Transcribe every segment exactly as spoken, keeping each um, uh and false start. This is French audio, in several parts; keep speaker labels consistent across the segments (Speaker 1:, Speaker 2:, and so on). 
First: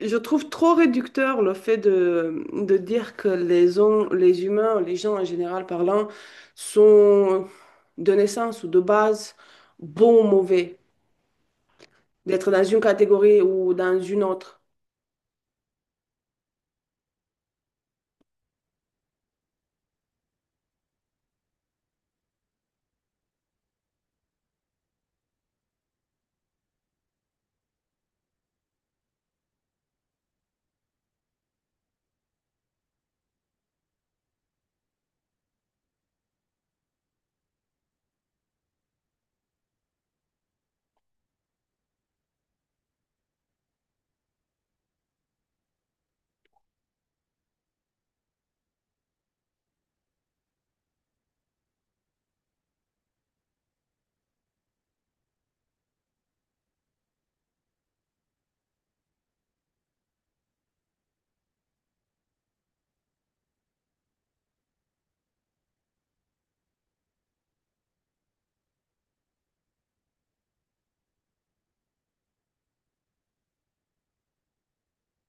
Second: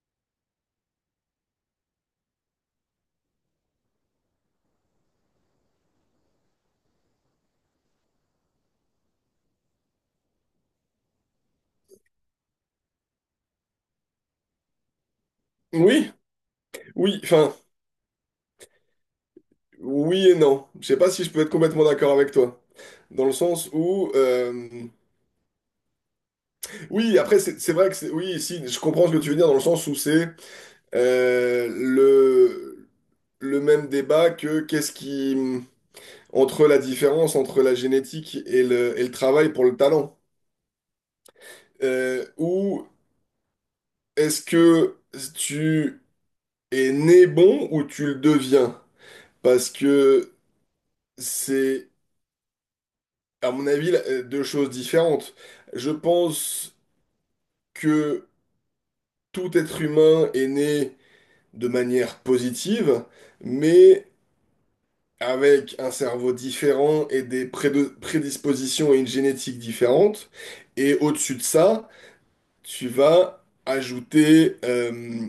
Speaker 1: Je trouve trop réducteur le fait de, de dire que les, hom- les humains, les gens en général parlant, sont de naissance ou de base bons ou mauvais, d'être dans une catégorie ou dans une autre.
Speaker 2: Oui, oui, enfin, oui et non. Je sais pas si je peux être complètement d'accord avec toi. Dans le sens où, euh, oui, après, c'est c'est vrai que c'est, oui, si, je comprends ce que tu veux dire, dans le sens où c'est euh, le, le même débat que qu'est-ce qui, entre la différence entre la génétique et le, et le travail pour le talent. Euh, ou est-ce que tu es né bon ou tu le deviens? Parce que c'est à mon avis, là, euh, deux choses différentes. Je pense que tout être humain est né de manière positive, mais avec un cerveau différent et des prédo- prédispositions et une génétique différente. Et au-dessus de ça, tu vas ajouter euh,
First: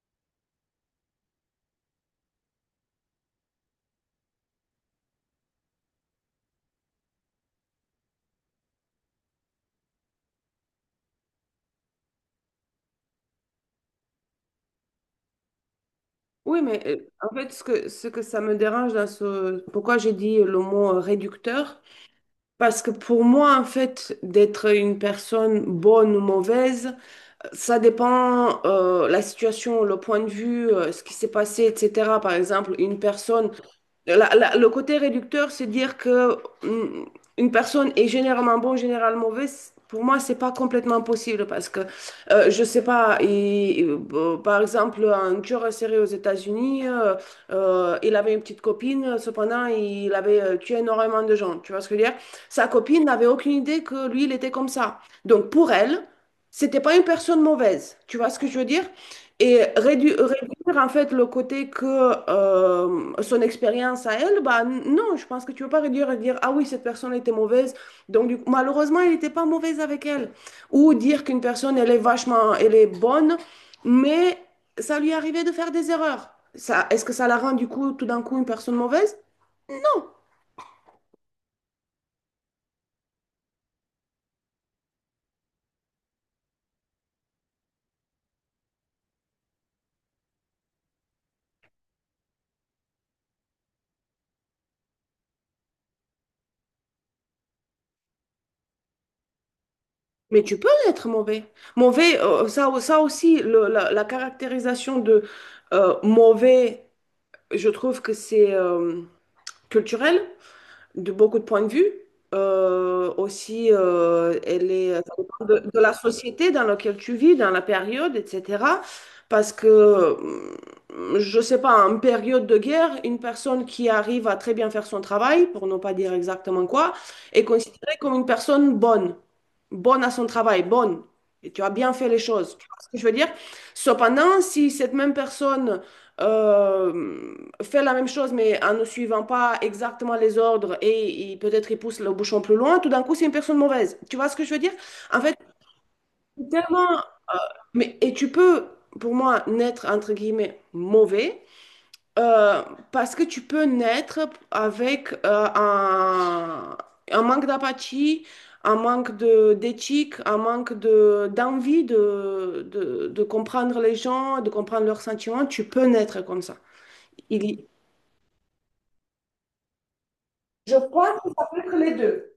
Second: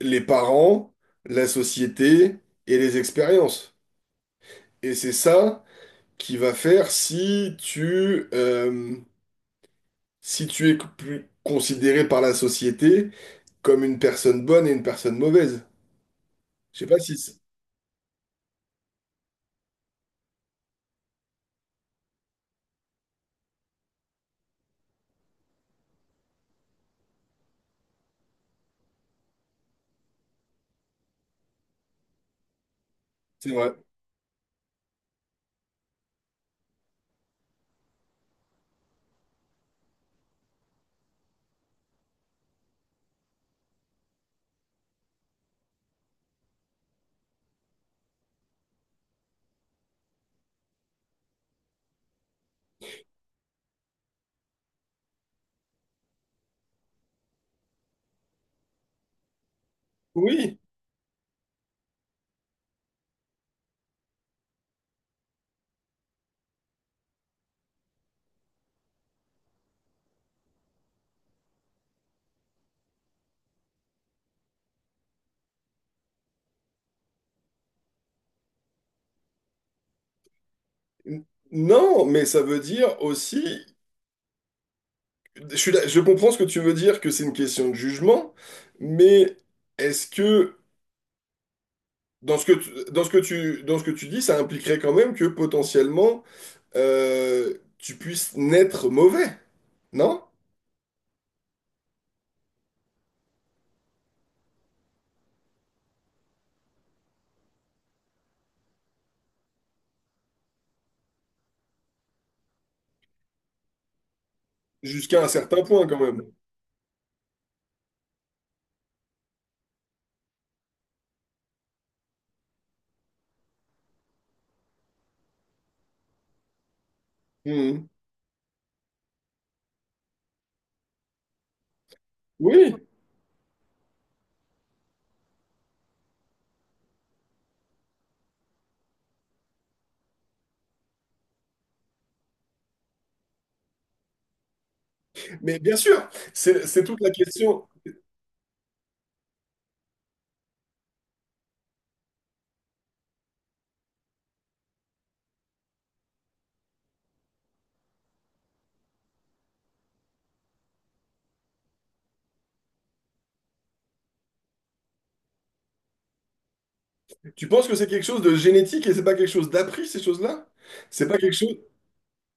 Speaker 2: les parents, la société et les expériences. Et c'est ça qui va faire si tu... euh, si tu es plus considéré par la société comme une personne bonne et une personne mauvaise.
Speaker 1: Oui,
Speaker 2: Je
Speaker 1: mais
Speaker 2: sais
Speaker 1: euh,
Speaker 2: pas si
Speaker 1: en
Speaker 2: c'est
Speaker 1: fait, ce que, ce que ça me dérange dans ce... Pourquoi j'ai dit le mot euh, réducteur? Parce que pour moi, en fait, d'être une personne bonne ou mauvaise, Ça dépend euh, la situation, le point de vue, euh, ce qui s'est passé, et cetera. Par exemple, une personne
Speaker 2: c'est vrai.
Speaker 1: la- la- le côté réducteur, c'est dire que mm, une personne est généralement bon, généralement mauvaise. Pour moi, c'est pas complètement possible parce que euh, je sais pas. il- euh, par exemple, un tueur en série aux États-Unis, euh, euh, il avait une petite copine. Cependant, il avait euh, tué énormément de gens. Tu vois ce que je veux dire? Sa copine n'avait aucune idée que lui, il était comme ça. Donc pour elle, c'était pas une personne mauvaise. Tu vois ce que je veux dire? Et rédu-
Speaker 2: Oui.
Speaker 1: réduire en fait le côté que euh, son expérience à elle, bah n- non, je pense que tu ne peux pas réduire et dire, ah oui, cette personne était mauvaise, donc du coup, malheureusement, elle n'était pas mauvaise avec elle. Ou dire qu'une personne, elle est vachement, elle est bonne, mais ça lui arrivait de faire des erreurs. Ça, est-ce que ça la rend du coup, tout d'un coup, une personne mauvaise? Non.
Speaker 2: N- Non, mais ça veut dire aussi, je suis là- je comprends ce que tu veux dire, que c'est une question de jugement, mais est-ce que dans ce que tu, dans ce que tu, dans ce que tu dis, ça impliquerait quand même que potentiellement euh, tu puisses naître mauvais, non?
Speaker 1: Mais tu peux être mauvais. Mauvais, euh, ça, ça aussi, le- la, la caractérisation de euh, mauvais, je trouve que c'est euh, culturel. de beaucoup de points de vue. Euh, aussi, euh, elle est, ça
Speaker 2: Jusqu'à un
Speaker 1: dépend
Speaker 2: certain
Speaker 1: de, de
Speaker 2: point
Speaker 1: la
Speaker 2: quand même.
Speaker 1: société dans laquelle tu vis, dans la période, et cetera. Parce que, euh, je sais pas, en période de guerre, une personne qui arrive à très bien faire son travail, pour ne pas dire exactement quoi, est
Speaker 2: Mhm.
Speaker 1: considérée comme une personne bonne, bonne à son travail, bonne. Et tu as bien fait les choses. Tu
Speaker 2: Oui,
Speaker 1: vois ce que je veux dire? Cependant, si cette même personne euh, fait la même chose, mais en ne suivant pas exactement les ordres et, et peut-être il pousse le bouchon plus loin, tout d'un coup, c'est une personne mauvaise. Tu vois ce que je veux dire? En fait,
Speaker 2: mais bien sûr,
Speaker 1: c'est
Speaker 2: c'est c'est toute
Speaker 1: tellement...
Speaker 2: la question.
Speaker 1: Mais, et tu peux, pour moi, naître, entre guillemets, mauvais, euh, parce que tu peux naître avec euh, un, un manque d'apathie, un manque de, d'éthique, un manque de, d'envie de, de, de comprendre les gens, de comprendre leurs sentiments. Tu peux naître comme ça.
Speaker 2: Tu
Speaker 1: Il,
Speaker 2: penses que c'est quelque chose de génétique et c'est pas quelque chose d'appris, ces choses-là?
Speaker 1: je
Speaker 2: C'est pas
Speaker 1: crois que
Speaker 2: quelque
Speaker 1: ça
Speaker 2: chose...
Speaker 1: peut être les deux.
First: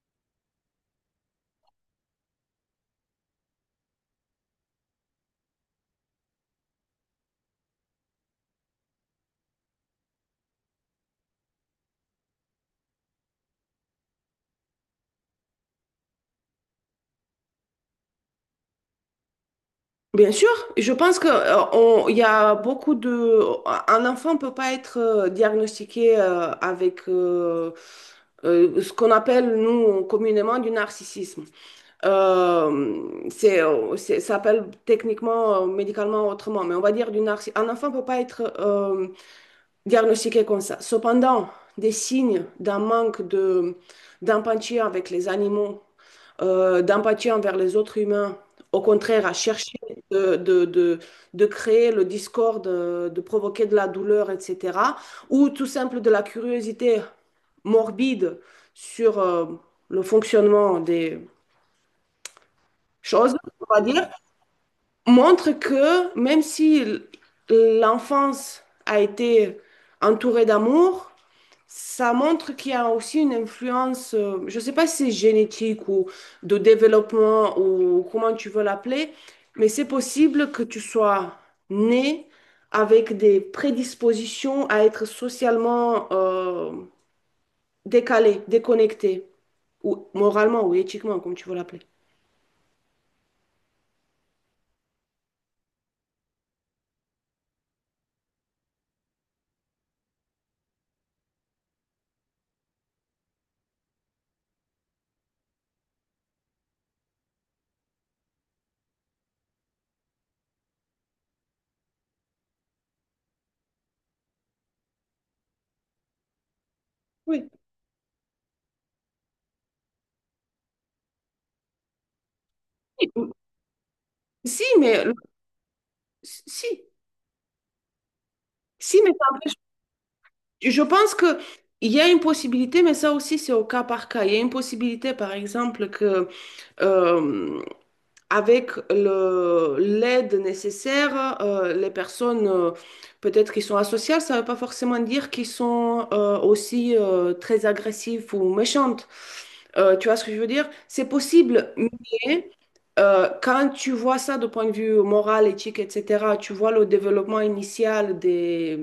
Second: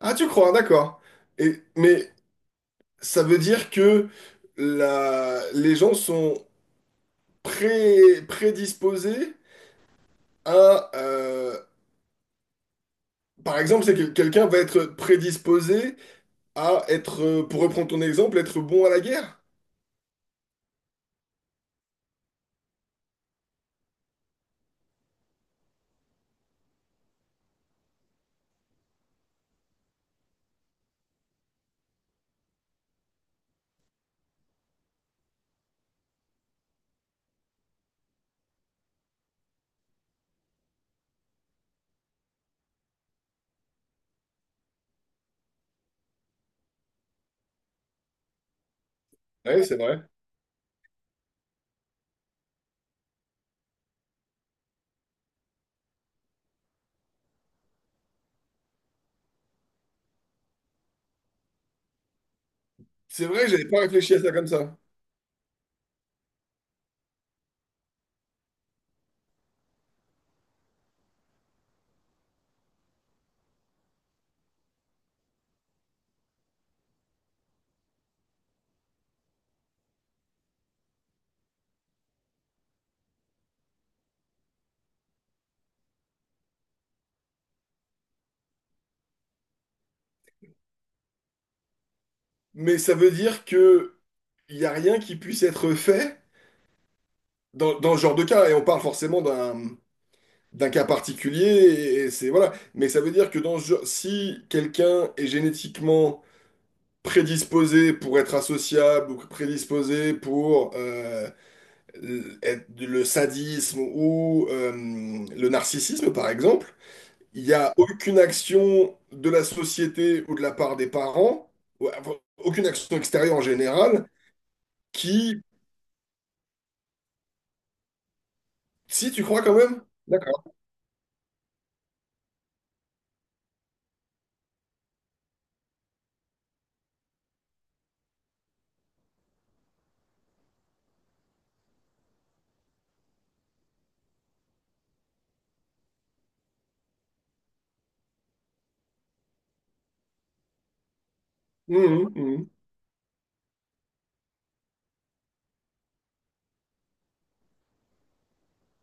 Speaker 2: Ah, tu crois, d'accord. Et, mais ça veut dire que la, les gens sont pré- prédisposés à... euh, par exemple, c'est que quelqu'un va être prédisposé à être, euh, pour reprendre ton exemple, être bon à la guerre.
Speaker 1: Bien sûr, je pense que euh, on- il y a beaucoup de un enfant ne peut pas être euh, diagnostiqué euh, avec euh, euh, ce qu'on appelle nous communément du narcissisme. Euh, c'est, euh, c'est- ça s'appelle techniquement, euh, médicalement autrement, mais on va dire du narciss- Un enfant ne peut pas être euh, diagnostiqué comme ça. Cependant, des signes d'un manque de, d'empathie avec les animaux euh, d'empathie envers les autres humains. Au contraire, à
Speaker 2: Oui, c'est
Speaker 1: chercher
Speaker 2: vrai.
Speaker 1: de, de, de, de créer le discorde, euh, de provoquer de la douleur, et cetera. Ou tout simple de la curiosité morbide sur euh, le fonctionnement des
Speaker 2: C'est
Speaker 1: choses,
Speaker 2: vrai, j'avais
Speaker 1: on va
Speaker 2: pas
Speaker 1: dire,
Speaker 2: réfléchi à ça comme ça.
Speaker 1: montre que même si l'enfance a été entourée d'amour, ça montre qu'il y a aussi une influence, euh, je ne sais pas si c'est génétique ou de développement ou comment tu veux l'appeler, mais c'est possible que tu sois né avec des prédispositions à être socialement euh, décalé, déconnecté, ou moralement ou éthiquement, comme tu veux l'appeler.
Speaker 2: Mais ça veut dire que il y a rien qui puisse être fait dans, dans ce genre de cas, et on parle forcément d'un d'un cas particulier, et, et c'est voilà. Mais ça veut dire que dans ce genre, si quelqu'un est génétiquement prédisposé pour être associable ou prédisposé pour euh, l- être- le sadisme ou euh, le narcissisme, par exemple, il
Speaker 1: Oui.
Speaker 2: n'y a aucune action de la société ou de la part des parents, ou- enfin, aucune action extérieure en général,
Speaker 1: Si, mais le-
Speaker 2: qui,
Speaker 1: si, si, mais
Speaker 2: si tu
Speaker 1: ça
Speaker 2: crois
Speaker 1: empêche-
Speaker 2: quand même, d'accord.
Speaker 1: je pense que il y a une possibilité, mais ça aussi c'est au cas par cas. Il y a une possibilité, par exemple, que euh, avec le- l'aide nécessaire, euh, les personnes euh, peut-être qui sont asociales, ça ne veut pas forcément dire qu'ils sont euh, aussi euh, très agressifs ou méchantes. Euh, tu vois ce que je veux dire? C'est possible,
Speaker 2: Mhm, mhm.
Speaker 1: mais euh, quand tu vois ça de point de vue moral, éthique, et cetera, tu vois le développement initial des,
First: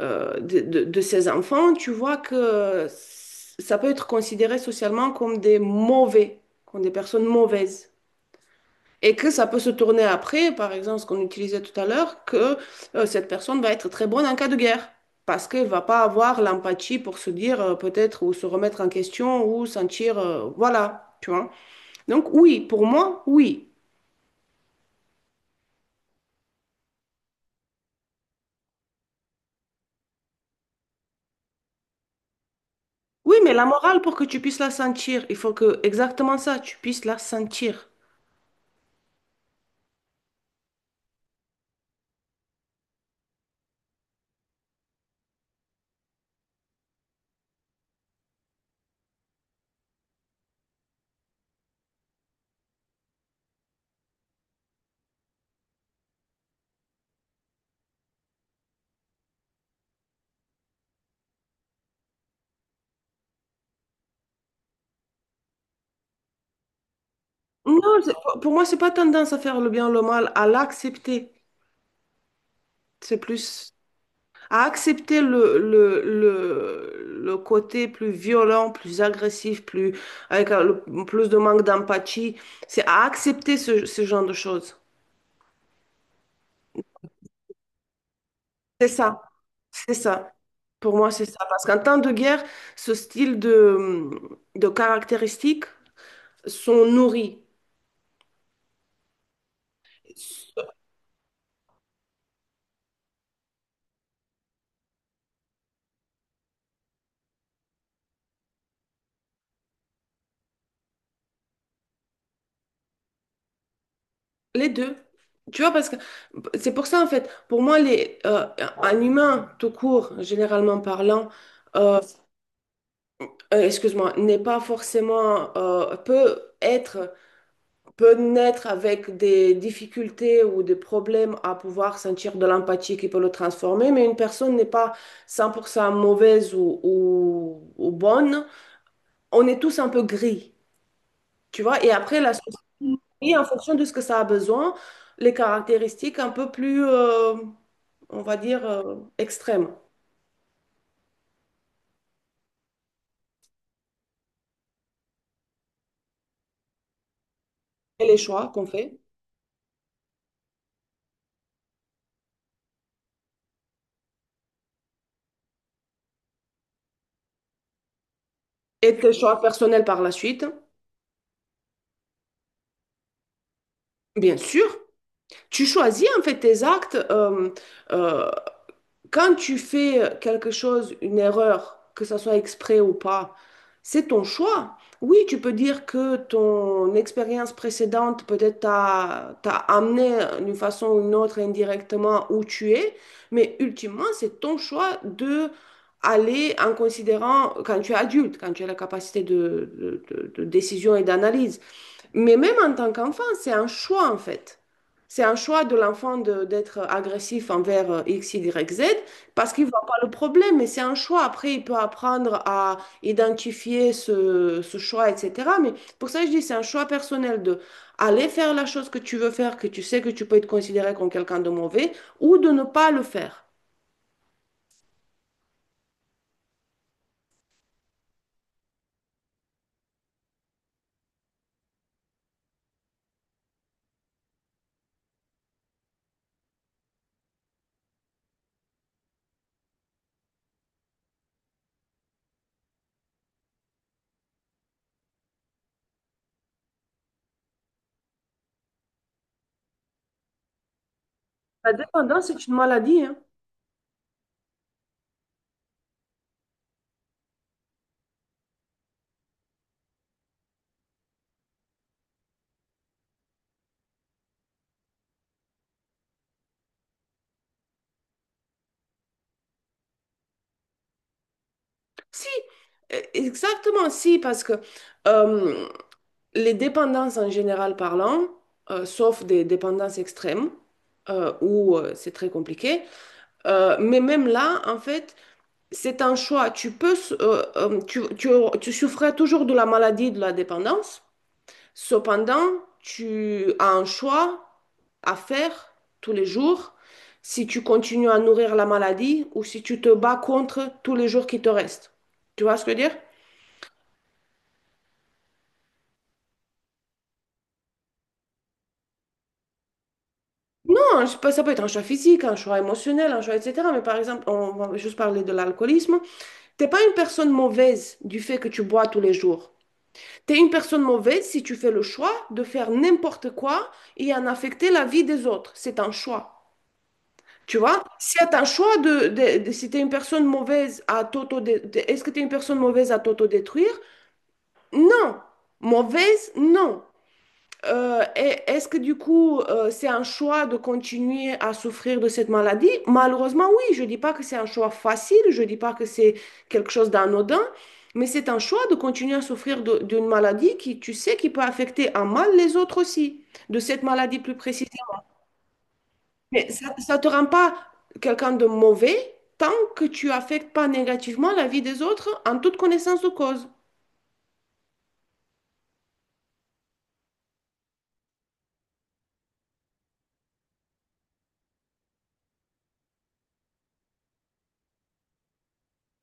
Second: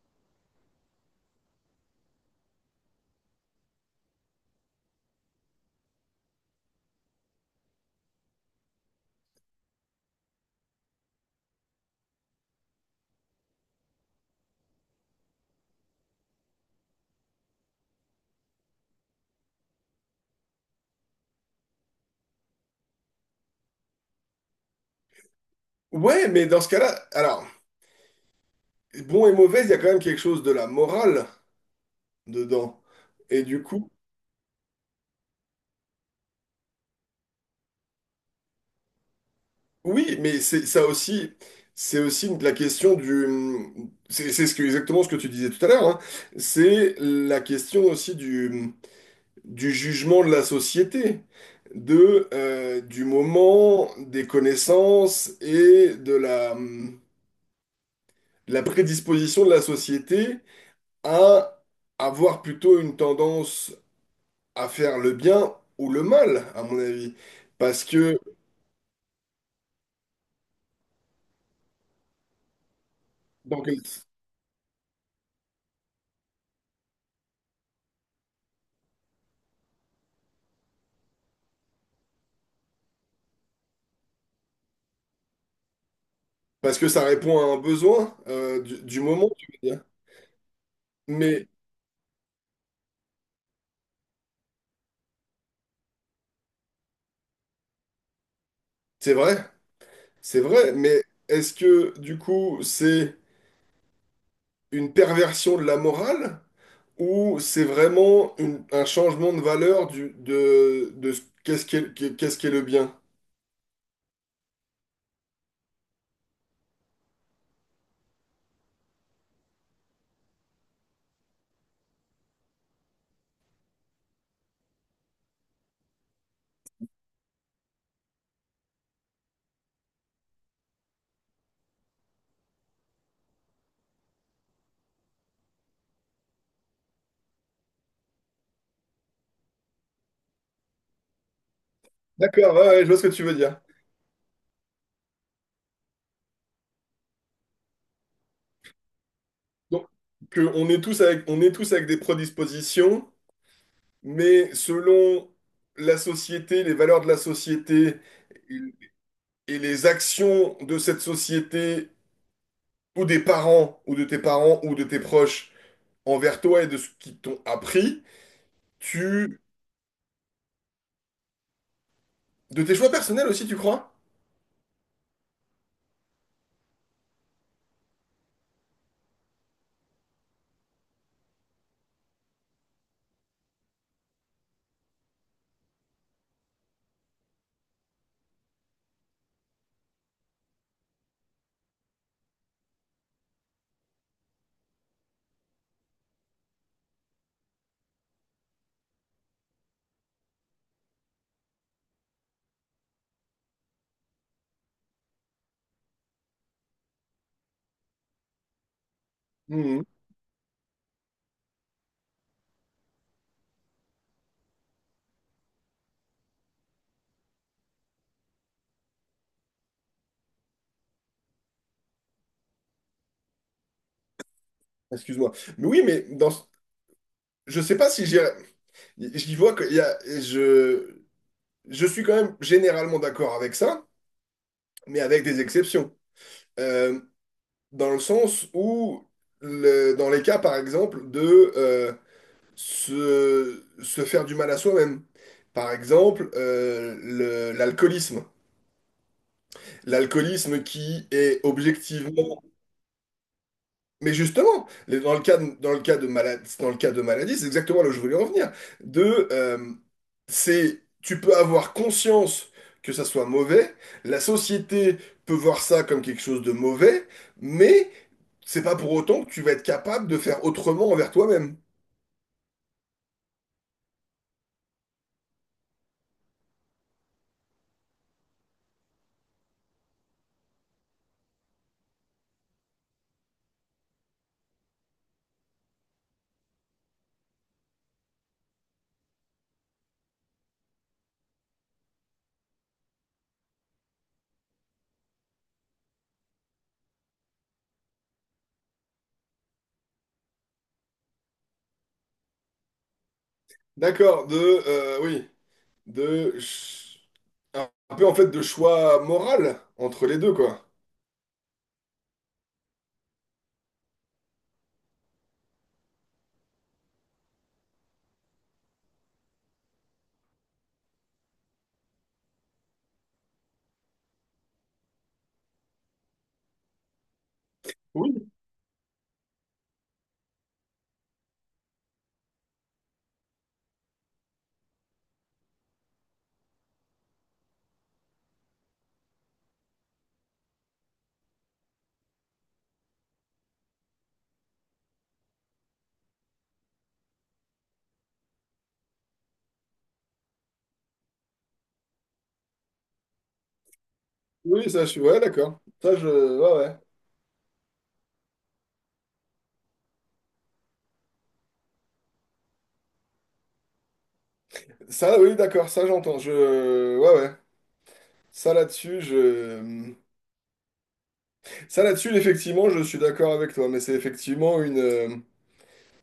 Speaker 1: euh, de, de- de ces enfants, tu vois que c- ça peut être considéré socialement comme des mauvais, comme des personnes mauvaises. Et que ça peut se tourner après, par exemple, ce qu'on utilisait tout à l'heure, que euh, cette personne va être très bonne en cas de guerre, parce qu'elle va pas avoir l'empathie pour se dire euh, peut-être ou se remettre en question ou sentir, euh, voilà, tu vois. Donc oui, pour moi, oui.
Speaker 2: Ouais, mais dans ce cas-là, alors. Bon et mauvais, il y a quand même quelque chose de la morale dedans.
Speaker 1: Oui,
Speaker 2: Et
Speaker 1: mais
Speaker 2: du
Speaker 1: la
Speaker 2: coup,
Speaker 1: morale, pour que tu puisses la sentir, il faut que exactement ça, tu puisses la sentir.
Speaker 2: oui, mais c'est ça aussi, c'est aussi une- la question du, c'est c'est ce que, exactement ce que tu disais tout à l'heure, hein. C'est la question aussi du, du jugement de la société, de, euh, du moment, des connaissances et de la, de la prédisposition de la société à avoir plutôt une tendance à faire le bien ou le mal, à mon avis. Parce
Speaker 1: Non, c'est-
Speaker 2: que,
Speaker 1: pour moi, c'est pas tendance à faire le bien ou le mal, à l'accepter. C'est
Speaker 2: donc,
Speaker 1: plus... à accepter le, le, le, le côté plus violent, plus agressif, plus, avec euh, le- plus de manque d'empathie. C'est à accepter ce, ce genre de choses.
Speaker 2: parce que ça répond à un besoin euh, du,
Speaker 1: C'est
Speaker 2: du
Speaker 1: ça,
Speaker 2: moment, tu veux dire.
Speaker 1: c'est ça. Pour moi, c'est ça.
Speaker 2: Mais
Speaker 1: Parce qu'en temps de guerre, ce style de, de caractéristiques sont nourris.
Speaker 2: c'est vrai, c'est vrai, mais est-ce que du coup c'est une perversion de la morale ou c'est vraiment une- un changement de valeur du, de, de ce- qu'est-ce qu'est, qu'est- qu'est-ce qu'est le bien?
Speaker 1: Les deux. Tu vois, parce que c'est pour ça, en fait, pour moi, les, euh, un humain, tout court, généralement parlant, euh, euh, excuse-moi, n'est pas forcément, euh, peut être, peut naître avec des difficultés ou des problèmes à pouvoir sentir de l'empathie qui peut le transformer, mais une personne n'est pas cent pour cent mauvaise ou, ou, ou bonne. On est tous un peu gris, tu vois, et après la
Speaker 2: D'accord, ouais, ouais, je vois ce que tu veux
Speaker 1: société, en
Speaker 2: dire.
Speaker 1: fonction de ce que ça a besoin, les caractéristiques un peu plus, euh, on va dire, euh, extrêmes.
Speaker 2: Donc, que on est tous avec, on est tous avec des prédispositions. Mais selon la société, les valeurs de la société
Speaker 1: Et les choix qu'on fait,
Speaker 2: et les actions de cette société ou des parents ou de tes parents ou de tes proches envers toi et de ce qu'ils t'ont appris,
Speaker 1: et tes
Speaker 2: tu...
Speaker 1: choix personnels par la suite,
Speaker 2: de tes choix personnels aussi, tu crois?
Speaker 1: bien sûr. Tu choisis en fait tes actes euh, euh, quand tu fais quelque chose, une erreur, que ça soit exprès ou pas, c'est ton choix. Oui, tu peux dire que ton expérience précédente peut-être t'a t'a amené d'une façon ou d'une autre indirectement où tu es, mais ultimement, c'est ton choix de aller en considérant quand tu es adulte, quand tu as la capacité de, de de- de décision et d'analyse. Mais même en tant qu'enfant, c'est un choix en fait. C'est un choix de l'enfant de- d'être agressif envers euh, X Y Z parce qu'il ne
Speaker 2: Mhm.
Speaker 1: voit pas le problème, mais c'est un choix. Après, il peut apprendre à identifier ce, ce choix, et cetera. Mais pour ça, je dis, c'est un choix personnel de aller faire la chose que tu veux faire, que tu sais que tu peux être considéré comme quelqu'un de mauvais, ou de ne pas le faire.
Speaker 2: Excuse-moi. Mais oui, mais dans... je sais pas si j'y j'y vois qu'il y a... Je... je suis quand même généralement d'accord avec ça, mais avec des exceptions. Euh, Dans le sens où, le- dans les cas, par exemple, de euh, se, se faire du mal à soi-même. Par exemple, euh, le- l'alcoolisme. L'alcoolisme qui est
Speaker 1: La dépendance,
Speaker 2: objectivement.
Speaker 1: c'est une maladie, hein.
Speaker 2: Mais justement, les- dans le cas de, dans le cas de maladie, dans le cas de maladie, c'est exactement là où je voulais en venir. De, euh, c'est, tu peux avoir conscience que ça soit mauvais, la société peut voir ça comme quelque chose de mauvais, mais c'est pas pour autant que tu vas être capable de faire autrement envers toi-même.
Speaker 1: Si, euh, exactement, si, parce que euh, Les dépendances en général parlant, euh, sauf des dépendances extrêmes, euh, où euh, c'est très compliqué, euh, mais même là, en fait, c'est un choix. Tu peux, euh, euh, tu, tu, tu souffrais toujours de la maladie de la dépendance, cependant, tu as un choix à faire tous les jours si tu continues à nourrir la maladie ou si tu te bats contre tous les jours qui te restent. Tu vois ce que je veux dire?
Speaker 2: D'accord, de, euh, oui, de, ch- un un peu en fait de choix moral entre les deux, quoi.
Speaker 1: Non, je sais pas, ça peut être un choix physique, un choix émotionnel, un choix, et cetera. Mais par exemple, on va juste parler de l'alcoolisme. T'es pas une personne mauvaise du fait que tu bois tous les jours. Tu es une personne mauvaise si tu fais le choix de faire n'importe quoi et en affecter la vie des autres. C'est un choix. Tu vois, si
Speaker 2: Oui,
Speaker 1: t'as un choix de, de, de- si t'es une personne mauvaise à t'auto, de- de- est-ce que t'es une personne mauvaise à t'autodétruire? Non. Mauvaise, non. Euh, et- est-ce que du coup, euh, c'est un choix de continuer à souffrir de cette maladie? Malheureusement, oui, je ne dis pas que c'est un choix facile, je ne dis pas que c'est quelque chose d'anodin, mais c'est un choix de continuer à souffrir de- d'une maladie qui, tu sais, qui peut affecter en mal les autres aussi, de cette maladie plus
Speaker 2: oui, ça, je suis,
Speaker 1: précisément.
Speaker 2: ouais, d'accord. Ça, je,
Speaker 1: Mais
Speaker 2: ouais,
Speaker 1: ça
Speaker 2: ouais.
Speaker 1: ne te rend pas quelqu'un de mauvais tant que tu affectes pas négativement la vie des autres en toute connaissance de cause.
Speaker 2: Ça, oui, d'accord, ça j'entends. Je... ouais, ouais. Ça là-dessus, je... Ça là-dessus, effectivement, je suis d'accord avec toi, mais c'est effectivement une... euh,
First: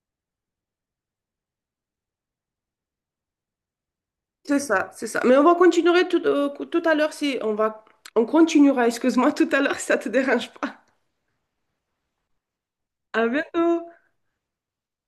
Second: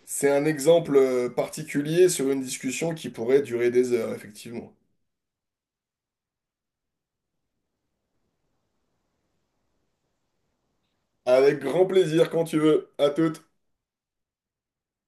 Speaker 2: c'est un exemple euh, particulier sur une discussion qui pourrait durer des heures,
Speaker 1: C'est
Speaker 2: effectivement.
Speaker 1: ça, c'est ça. Mais on va continuer tout, euh, tout à l'heure si on va on continuera, excuse-moi, tout à l'heure si ça te dérange pas.
Speaker 2: Avec grand plaisir, quand tu veux. À
Speaker 1: À
Speaker 2: toute.
Speaker 1: bientôt.